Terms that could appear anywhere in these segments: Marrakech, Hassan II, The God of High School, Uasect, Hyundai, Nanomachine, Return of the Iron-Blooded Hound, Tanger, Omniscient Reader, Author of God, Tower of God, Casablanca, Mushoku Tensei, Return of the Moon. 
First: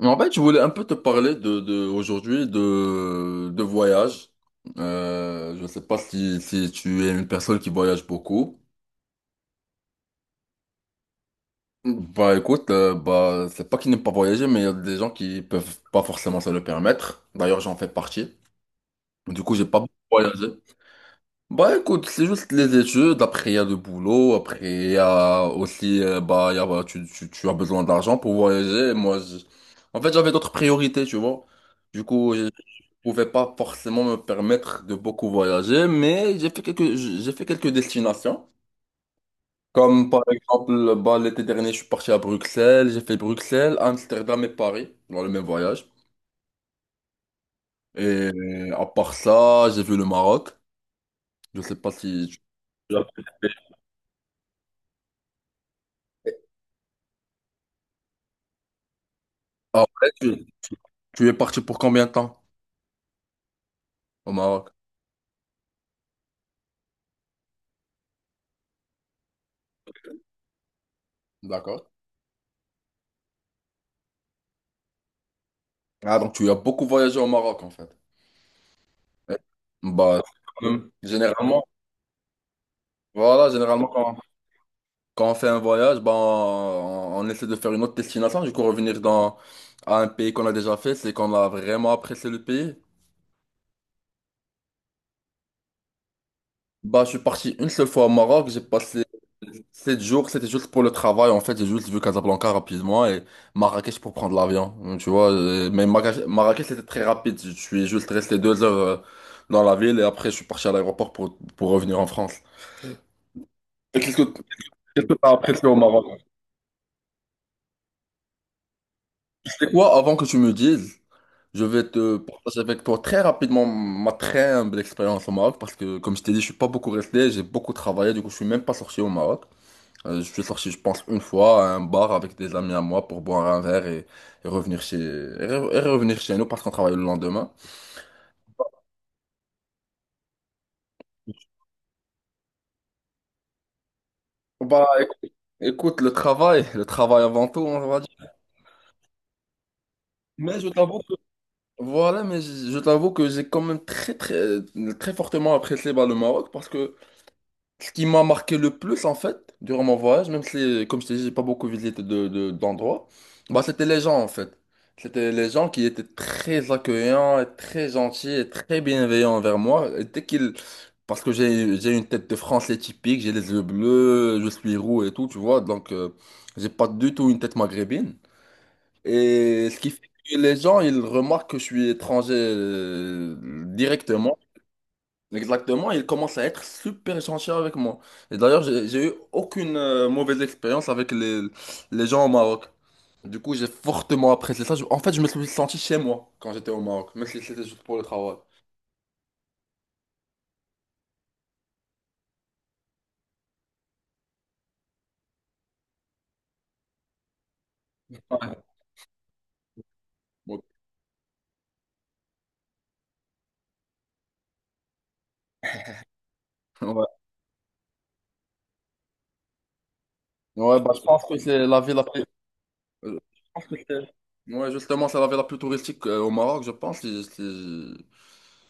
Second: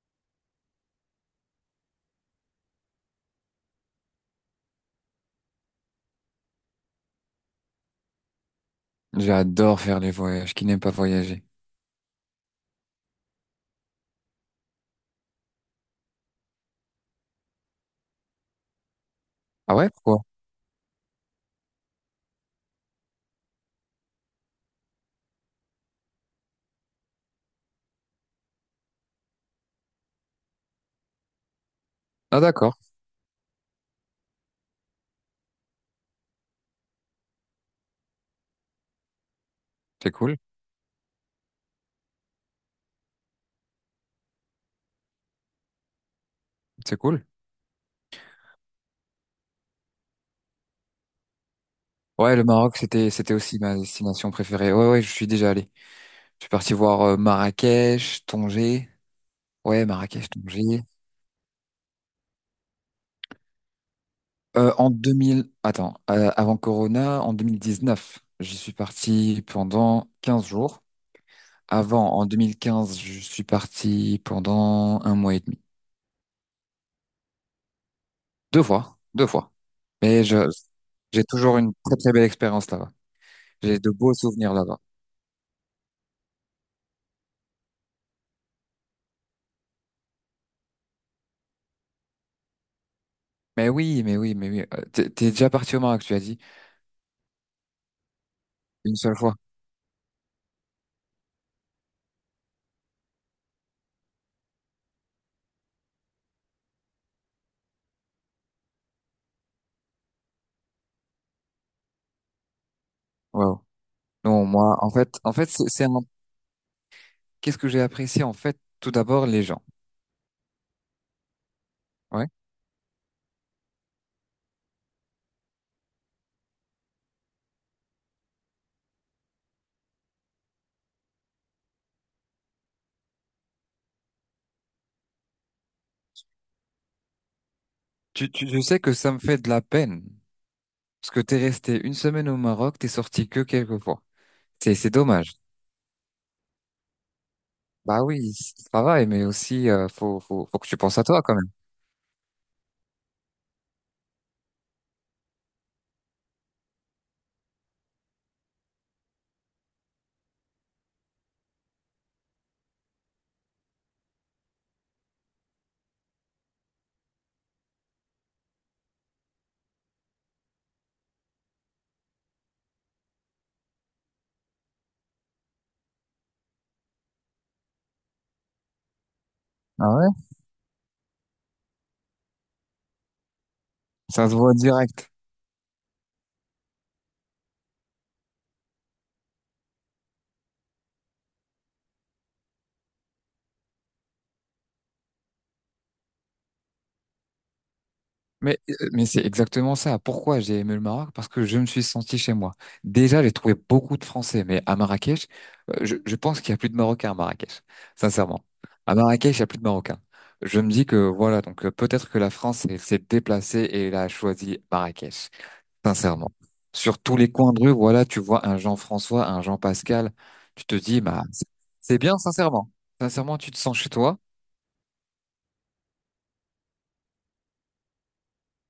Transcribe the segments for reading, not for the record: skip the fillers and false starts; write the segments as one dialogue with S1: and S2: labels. S1: Mais en fait, je voulais un peu te parler de aujourd'hui de voyage. Je ne sais pas si tu es une personne qui voyage beaucoup.
S2: J'adore faire les voyages. Qui n'aime pas voyager?
S1: Bah écoute, bah c'est pas qu'ils n'aiment pas voyager, mais il y a des gens qui peuvent pas forcément se le permettre. D'ailleurs, j'en fais partie. Du coup, j'ai
S2: Ah
S1: pas
S2: ouais,
S1: beaucoup
S2: pourquoi?
S1: voyagé. Bah écoute, c'est juste les études. Après, il y a le boulot. Après, il y a aussi, bah, il y a, bah, tu as besoin d'argent pour voyager. Moi, en fait, j'avais d'autres priorités, tu vois. Du coup,
S2: Ah
S1: j'ai
S2: d'accord,
S1: pouvais pas forcément me permettre de beaucoup voyager, mais j'ai fait quelques destinations. Comme
S2: c'est
S1: par
S2: cool,
S1: exemple, bah, l'été dernier, je suis parti à Bruxelles, j'ai fait Bruxelles, Amsterdam et Paris dans le même voyage.
S2: c'est cool.
S1: Et à part ça, j'ai vu le Maroc. Je sais pas si
S2: Ouais,
S1: tu...
S2: le Maroc, c'était aussi ma destination préférée. Ouais, ouais, je suis déjà allé. Je suis parti voir Marrakech, Tanger. Ouais,
S1: Ah ouais,
S2: Marrakech,
S1: tu, tu-
S2: Tanger.
S1: tu es parti pour combien de temps au Maroc?
S2: En 2000, attends, avant Corona, en 2019, j'y suis parti pendant 15 jours.
S1: D'accord.
S2: Avant, en 2015, je suis parti pendant un mois et demi.
S1: Ah, donc tu as beaucoup voyagé au Maroc en fait.
S2: Deux fois, deux
S1: Eh,
S2: fois.
S1: Bah,
S2: Mais je,
S1: quand même,
S2: j'ai toujours
S1: généralement,
S2: une très très belle expérience là-bas.
S1: voilà,
S2: J'ai de
S1: généralement,
S2: beaux souvenirs là-bas.
S1: quand on fait un voyage, ben, on essaie de faire une autre destination. Du coup, revenir à un pays qu'on a déjà fait, c'est qu'on a vraiment apprécié le pays.
S2: Mais oui, mais oui, mais oui. T'es déjà parti au Maroc, tu as dit,
S1: Bah, je suis parti une seule fois au Maroc. J'ai
S2: une
S1: passé
S2: seule fois.
S1: 7 jours. C'était juste pour le travail. En fait, j'ai juste vu Casablanca rapidement et Marrakech pour prendre l'avion. Donc, tu vois, mais Marrakech, c'était très rapide. Je suis juste resté 2 heures dans la ville et après, je suis parti à l'aéroport pour revenir en France.
S2: Waouh.
S1: Et Qu'est-ce que
S2: Non, moi, en
S1: qu'est-ce que
S2: fait,
S1: t'as
S2: en fait, c'est
S1: apprécié au
S2: c'est un...
S1: Maroc?
S2: Qu'est-ce que j'ai apprécié, en fait, tout d'abord, les gens.
S1: C'est quoi, avant que tu me dises? Je vais te
S2: Ouais.
S1: partager avec toi très rapidement ma très humble expérience au Maroc parce que, comme je t'ai dit, je suis pas beaucoup resté, j'ai beaucoup travaillé, du coup, je suis même pas sorti au Maroc. Je suis sorti, je pense, une fois à un bar avec des amis à moi pour boire un verre et revenir chez, et re- et revenir chez nous parce qu'on travaille le lendemain.
S2: Je sais que ça me fait de la peine. Parce que t'es resté une semaine au Maroc, t'es sorti que quelques fois. C'est,
S1: Bah,
S2: c'est
S1: éc-
S2: dommage.
S1: écoute, le travail avant tout, on va
S2: Bah
S1: dire.
S2: oui, c'est le travail, mais aussi, faut
S1: Mais
S2: que
S1: je
S2: tu
S1: t'avoue
S2: penses à
S1: que...
S2: toi, quand même.
S1: Voilà, mais je t'avoue que j'ai quand même très fortement apprécié bah, le Maroc parce que ce qui m'a marqué le plus, en fait, durant mon voyage, même si, comme je t'ai dit, j'ai pas beaucoup visité d'endroits, bah, c'était les gens, en fait. C'était les gens qui étaient très accueillants, et très gentils et très bienveillants envers moi. Et dès qu'ils... Parce que j'ai une tête de Français typique, j'ai les yeux bleus, je suis roux et tout, tu vois, donc j'ai pas du tout une tête maghrébine. Et ce
S2: Ah
S1: qui fait
S2: ouais?
S1: que les gens, ils remarquent que je suis étranger
S2: Ça se
S1: directement.
S2: voit direct.
S1: Exactement, il commence à être super gentil avec moi. Et d'ailleurs, j'ai eu aucune mauvaise expérience avec les gens au Maroc. Du coup, j'ai fortement apprécié ça. En fait, je me suis senti chez moi quand j'étais au Maroc, même si c'était juste pour le travail.
S2: Mais c'est exactement ça. Pourquoi j'ai aimé le Maroc? Parce que je me suis senti chez moi. Déjà, j'ai trouvé beaucoup de Français, mais à Marrakech, je pense qu'il y a plus de Marocains à Marrakech, sincèrement.
S1: Ouais.
S2: À Marrakech, il y a plus de Marocains. Je
S1: Donc,
S2: me dis que voilà, donc peut-être que la France s'est déplacée et elle a choisi Marrakech, sincèrement. Sur tous
S1: ouais.
S2: les coins de rue, voilà, tu vois un Jean-François, un Jean-Pascal, tu te
S1: Ouais, bah, je
S2: dis, bah,
S1: pense que
S2: c'est
S1: c'est la ville
S2: c'est
S1: la
S2: bien,
S1: plus...
S2: sincèrement.
S1: je
S2: Sincèrement, tu te
S1: pense que
S2: sens chez
S1: c'est-
S2: toi.
S1: ouais, justement, c'est la ville la plus touristique au Maroc, je pense.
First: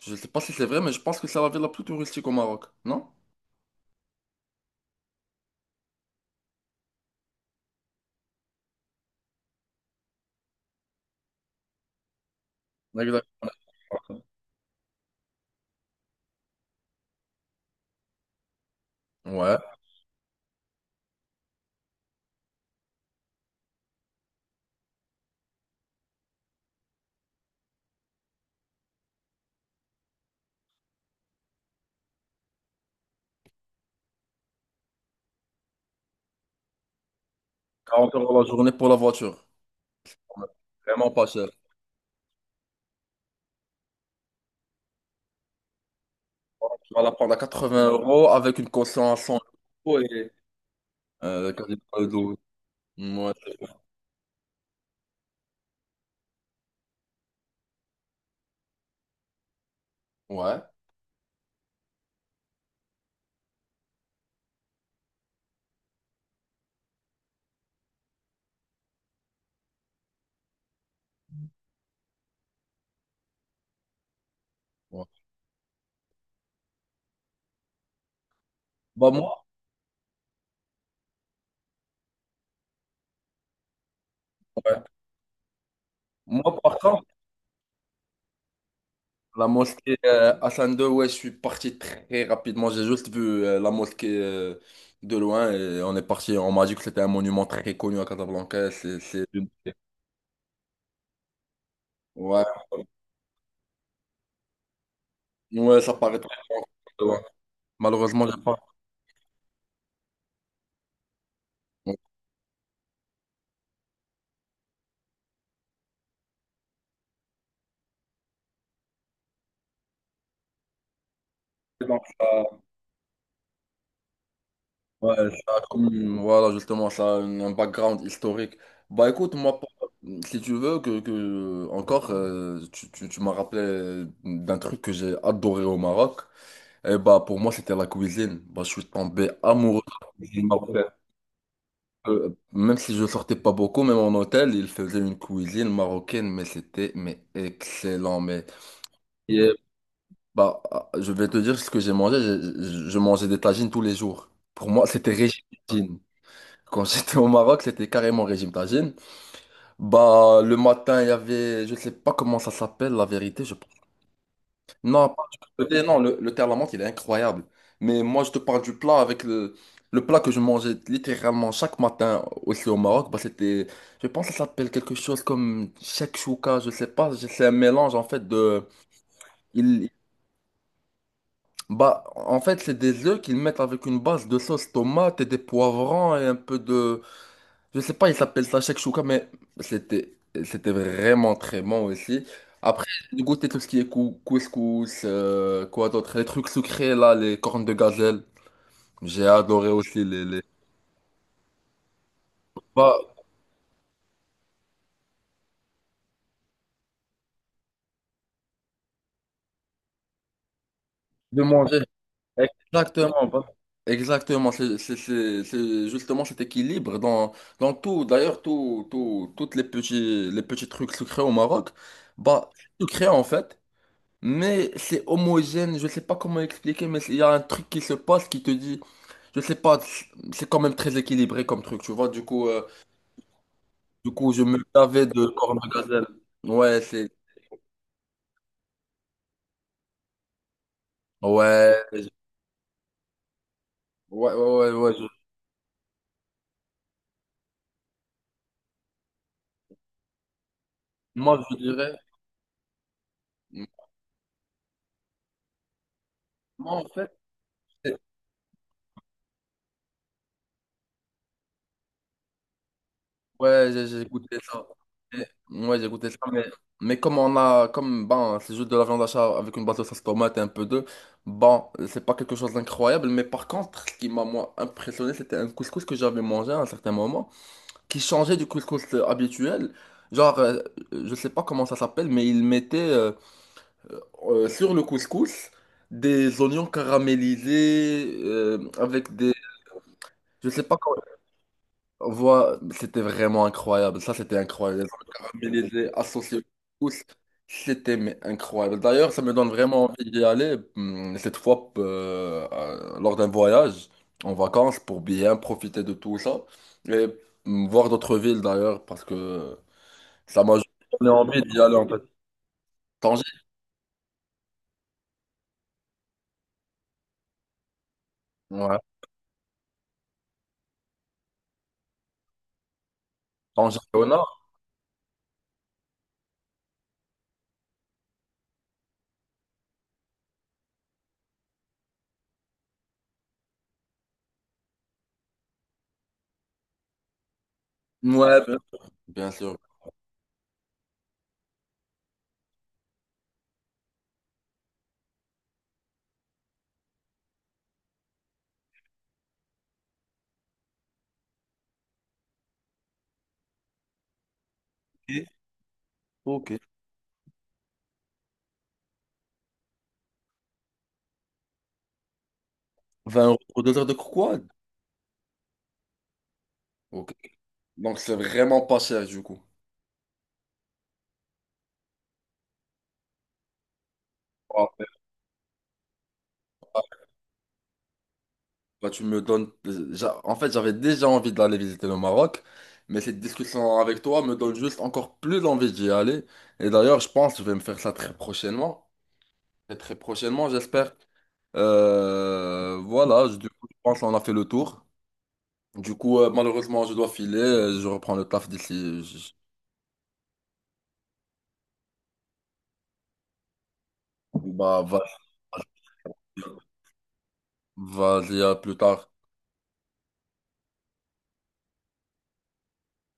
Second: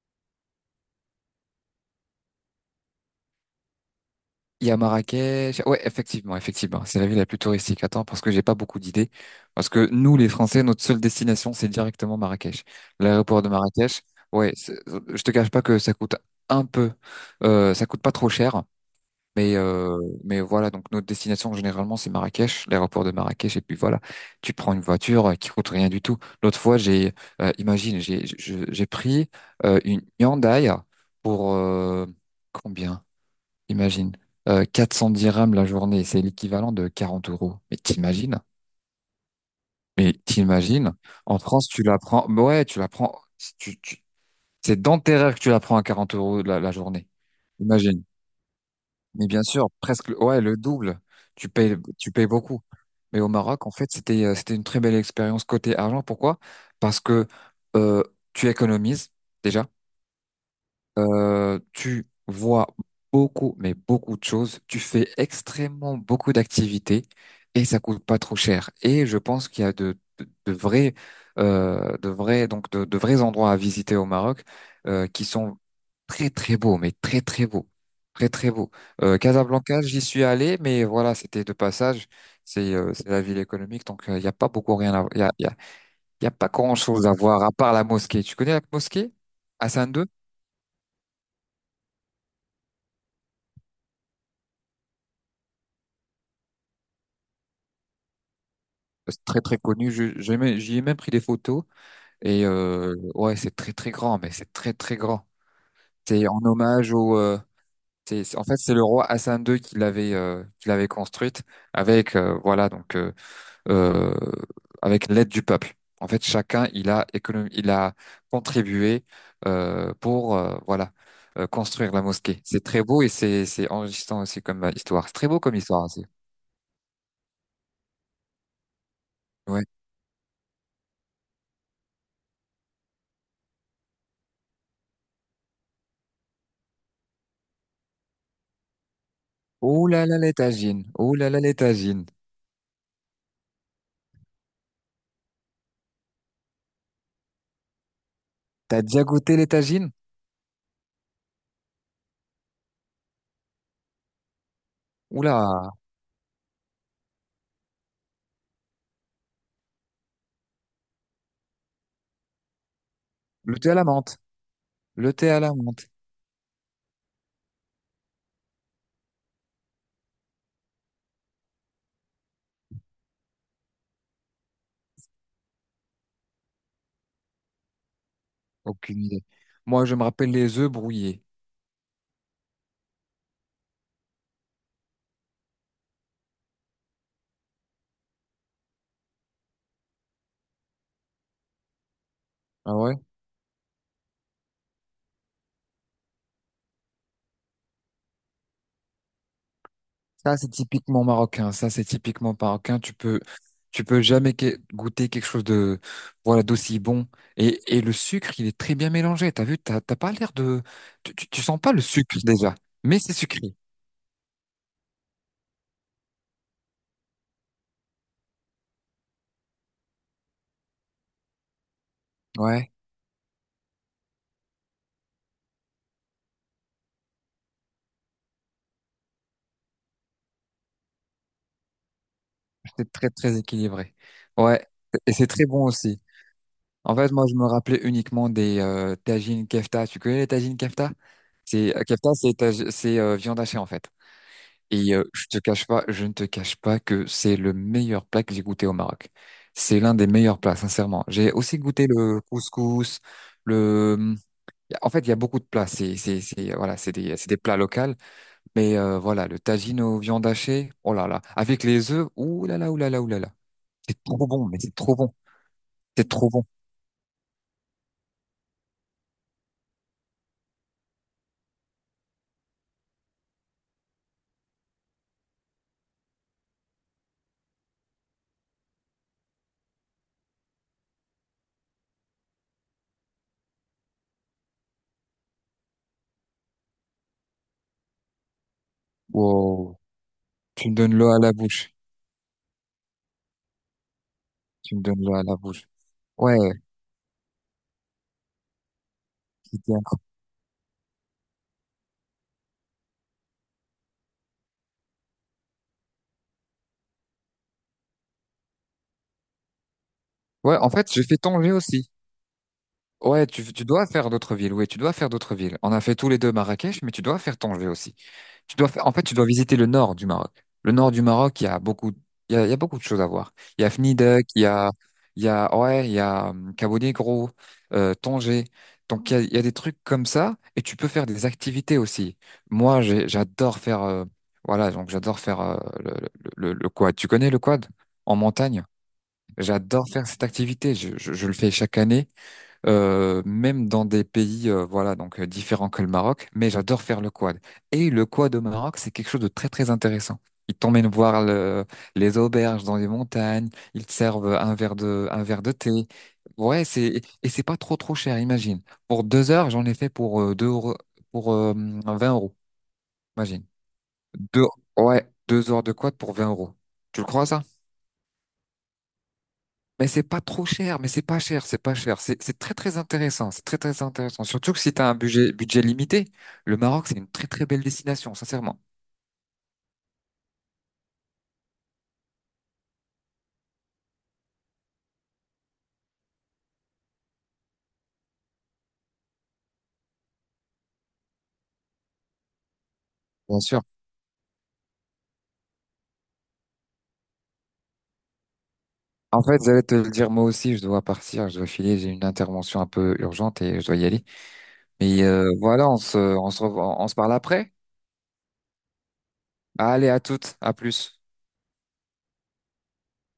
S1: Je sais pas si c'est vrai, mais je pense que c'est la ville la plus touristique au Maroc, non?
S2: Il y a Marrakech. Ouais, effectivement, effectivement. C'est la ville la plus touristique. Attends, parce que j'ai pas beaucoup d'idées. Parce que nous, les Français, notre seule destination, c'est directement Marrakech.
S1: Exactement.
S2: L'aéroport de Marrakech. Ouais, je te cache pas que ça coûte un peu, ça coûte pas trop cher. Mais,
S1: Ouais,
S2: euh, mais voilà, donc notre destination généralement c'est Marrakech, l'aéroport de Marrakech, et puis voilà, tu prends une voiture qui coûte rien du tout. L'autre fois, imagine, j'ai pris une Hyundai pour combien? Imagine. 410 dirhams la journée, c'est l'équivalent de 40 euros. Mais
S1: 40 euros
S2: t'imagines?
S1: la journée pour la voiture.
S2: Mais t'imagines?
S1: Vraiment pas
S2: En
S1: cher.
S2: France, tu la prends, mais ouais, tu la prends. Si tu- tu- C'est dans tes rêves que tu la prends à 40 € la
S1: Tu vas
S2: journée.
S1: la prendre à 80
S2: Imagine.
S1: euros avec une caution à
S2: Mais
S1: 100
S2: bien sûr,
S1: euros
S2: presque.
S1: et
S2: Ouais, le double.
S1: quasiment le
S2: Tu payes
S1: double.
S2: beaucoup. Mais au Maroc,
S1: Ouais.
S2: en fait, c'était une très belle expérience côté argent. Pourquoi? Parce que euh, tu économises déjà.
S1: Ouais,
S2: Tu vois beaucoup, mais beaucoup de choses. Tu fais extrêmement beaucoup d'activités et ça coûte pas trop cher. Et je pense qu'il y a de vrais, de vrais, donc de vrais endroits à visiter au Maroc
S1: ouais.
S2: qui sont très très beaux, mais très très beaux, très très beaux.
S1: Bah moi,
S2: Casablanca, j'y suis allé, mais voilà, c'était de passage. C'est la ville économique, donc il n'y a pas beaucoup
S1: ouais.
S2: rien à, il y a pas
S1: Moi par contre,
S2: grand-chose à voir à part la mosquée. Tu connais la mosquée?
S1: la
S2: Hassan.
S1: mosquée Hassan II, ouais, je suis parti très rapidement. J'ai juste vu la mosquée de loin et on est parti. On m'a dit que c'était un monument très connu à Casablanca.
S2: C'est très très connu. J'y ai même pris des photos.
S1: Ouais.
S2: Et ouais, c'est très très grand, mais c'est très très grand.
S1: Ouais, ça paraît
S2: C'est
S1: très
S2: en hommage
S1: grand.
S2: au.
S1: Ouais. Malheureusement, j'ai
S2: En fait,
S1: pas.
S2: c'est le roi Hassan II qui l'avait construite
S1: Ouais.
S2: avec voilà donc euh, avec l'aide du peuple. En fait, chacun il a contribué pour voilà construire la
S1: Donc,
S2: mosquée.
S1: ça-
S2: C'est très beau et c'est enrichissant aussi comme histoire. C'est
S1: ouais,
S2: très beau
S1: ça
S2: comme
S1: a
S2: histoire aussi.
S1: voilà, justement, ça a un background historique. Bah écoute, moi,
S2: Ouais.
S1: si tu veux, que encore, tu m'as rappelé d'un truc que j'ai adoré au Maroc. Et bah pour moi, c'était la cuisine. Bah, je suis tombé amoureux
S2: Oh
S1: de
S2: là là
S1: la
S2: les
S1: cuisine marocaine.
S2: tagines. Oh là là les tagines.
S1: Même si je sortais pas beaucoup, même en hôtel, ils faisaient une cuisine marocaine, mais c'était mais excellent. Mais
S2: T'as déjà goûté les
S1: et
S2: tagines?
S1: bah, je vais te dire ce que j'ai mangé. Je mangeais des tagines tous les jours. Pour moi, c'était régime.
S2: Oula,
S1: Quand j'étais au Maroc, c'était carrément régime tagine. Bah, le matin, il y avait, je sais pas comment ça s'appelle, la vérité. Je...
S2: le thé à la menthe.
S1: Non,
S2: Le
S1: pas
S2: thé à la
S1: du thé,
S2: menthe.
S1: non, le thé à la menthe, il est incroyable. Mais moi, je te parle du plat avec le plat que je mangeais littéralement chaque matin aussi au Maroc. Bah, c'était, je pense que ça s'appelle quelque chose comme chouka, je sais pas. C'est un mélange, en fait,
S2: Aucune idée. Moi,
S1: il,
S2: je me rappelle les œufs brouillés.
S1: bah, en fait, c'est des œufs qu'ils mettent avec une base de sauce tomate et des poivrons et un peu de, je sais pas, il s'appelle ça chouka mais c'était c'était vraiment très bon aussi.
S2: Ah
S1: Après,
S2: ouais?
S1: j'ai goûté tout ce qui est couscous, quoi d'autre, les trucs sucrés là, les cornes de gazelle. J'ai adoré aussi
S2: Ça,
S1: les...
S2: c'est typiquement marocain. Ça, c'est typiquement marocain. Tu
S1: Bah,
S2: peux, tu peux jamais goûter quelque chose de, voilà, d'aussi bon. Et le sucre, il est très bien mélangé. T'as vu, t'as pas l'air de, tu, tu,
S1: de
S2: tu sens pas le
S1: manger.
S2: sucre déjà. Mais c'est
S1: Exactement,
S2: sucré.
S1: exactement. C'est justement cet équilibre dans tout. D'ailleurs, toutes les les petits trucs sucrés au Maroc, bah, c'est
S2: Ouais,
S1: sucré en fait, mais c'est homogène. Je sais pas comment expliquer, mais il y a un truc qui se passe qui te dit. Je sais pas, c'est quand même très équilibré comme truc, tu vois. Du coup,
S2: c'est très, très équilibré.
S1: je me
S2: Ouais.
S1: lavais
S2: Et
S1: de
S2: c'est très
S1: corne
S2: bon
S1: de
S2: aussi.
S1: gazelle. Ouais,
S2: En
S1: c'est.
S2: fait, moi, je me rappelais uniquement des tagines kefta. Tu connais les tagines kefta? C'est
S1: Ouais, je-
S2: Kefta, c'est viande hachée en fait.
S1: ouais, ouais, ouais. ouais,
S2: Et
S1: je-
S2: je te cache pas, je ne te cache pas que c'est le meilleur plat que j'ai goûté au Maroc. C'est l'un des meilleurs plats, sincèrement. J'ai
S1: Moi, je
S2: aussi goûté
S1: dirais.
S2: le couscous, le. En fait, il y a beaucoup de plats. C'est c'est c'est
S1: Moi,
S2: voilà,
S1: en
S2: c'est
S1: fait,
S2: des c'est des plats locaux.
S1: c'est-
S2: Mais voilà, le tagine aux viandes hachées, oh là là, avec les œufs, ouh là là, ouh là là, ouh là là.
S1: ouais,
S2: C'est
S1: j'ai
S2: trop
S1: goûté
S2: bon, mais
S1: ça.
S2: c'est trop bon,
S1: Et- ouais, j'ai
S2: c'est
S1: goûté ça,
S2: trop bon.
S1: mais comme on a. Comme, ben, c'est juste de la viande d'achat avec une base de sauce tomate et un peu d'œuf. Bon, c'est pas quelque chose d'incroyable, mais par contre, ce qui m'a, moi, impressionné, c'était un couscous que j'avais mangé à un certain moment, qui changeait du couscous habituel. Genre, je sais pas comment ça s'appelle, mais ils mettaient sur le couscous des oignons caramélisés avec des...
S2: Wow,
S1: Je sais
S2: tu me
S1: pas
S2: donnes
S1: comment...
S2: l'eau à la bouche,
S1: C'était vraiment incroyable. Ça, c'était
S2: tu me
S1: incroyable. Les
S2: donnes
S1: oignons
S2: l'eau à la bouche.
S1: caramélisés
S2: Ouais,
S1: associés au couscous, c'était mais, incroyable. D'ailleurs, ça me donne
S2: c'était
S1: vraiment
S2: incroyable.
S1: envie d'y aller cette fois lors d'un voyage en vacances pour bien profiter de tout ça. Et voir d'autres villes d'ailleurs parce que... Ça m'a
S2: Ouais,
S1: juste
S2: en fait, j'ai
S1: donné
S2: fait
S1: envie
S2: tonger
S1: d'y aller en
S2: aussi.
S1: fait. Tanger?
S2: Ouais, tu dois faire d'autres villes, oui, tu dois faire d'autres villes. On a fait tous les deux Marrakech, mais tu dois faire Tanger aussi.
S1: Ouais.
S2: En fait, tu dois visiter le nord du Maroc. Le nord du Maroc, il y a beaucoup de choses à voir. Il y a
S1: Tanger au nord?
S2: Fnideq, ouais, il y a Cabo Negro, Tanger. Donc, il y a des trucs comme ça, et tu peux faire des activités aussi. Moi, j'adore faire, voilà, donc j'adore faire le quad. Tu connais le quad en
S1: Ouais, bien
S2: montagne?
S1: sûr. Bien sûr.
S2: J'adore faire cette activité. Je le fais chaque année même dans des pays voilà donc différents que le Maroc, mais j'adore faire le quad. Et le quad au Maroc, c'est quelque chose de très très intéressant. Ils t'emmènent voir les auberges dans les montagnes, ils te servent un verre de thé.
S1: Ok, ok.
S2: Ouais, c'est pas trop trop cher, imagine. Pour 2 heures, j'en ai fait pour 2 euros, pour 20 euros,
S1: 20 euros
S2: imagine.
S1: pour 2 heures de
S2: Deux
S1: croquade?
S2: Ouais, 2 heures de quad pour 20 euros. Tu le
S1: Ok.
S2: crois ça?
S1: Donc c'est vraiment pas cher du coup.
S2: Mais c'est pas trop cher, mais c'est pas cher, c'est pas cher. C'est très très intéressant, c'est très très intéressant. Surtout que
S1: Ah,
S2: si tu
S1: mais,
S2: as un budget limité, le Maroc c'est
S1: ah,
S2: une très très belle destination, sincèrement.
S1: bah, tu me donnes. En fait, j'avais déjà envie d'aller visiter le Maroc, mais cette discussion avec toi me donne juste encore plus envie d'y aller. Et d'ailleurs, je pense que je vais me faire ça très prochainement. Et très prochainement, j'espère. Voilà,
S2: Bien
S1: du
S2: sûr.
S1: coup, je pense qu'on a fait le tour. Du coup, malheureusement, je dois filer. Je reprends le taf d'ici. je-
S2: En
S1: je-
S2: fait, j'allais te le dire moi aussi, je dois partir, je dois filer, j'ai une intervention un peu urgente et je dois y aller.
S1: Bah,
S2: Mais voilà, on se parle après.
S1: vas-y, à plus tard.
S2: Allez, à toutes, à plus.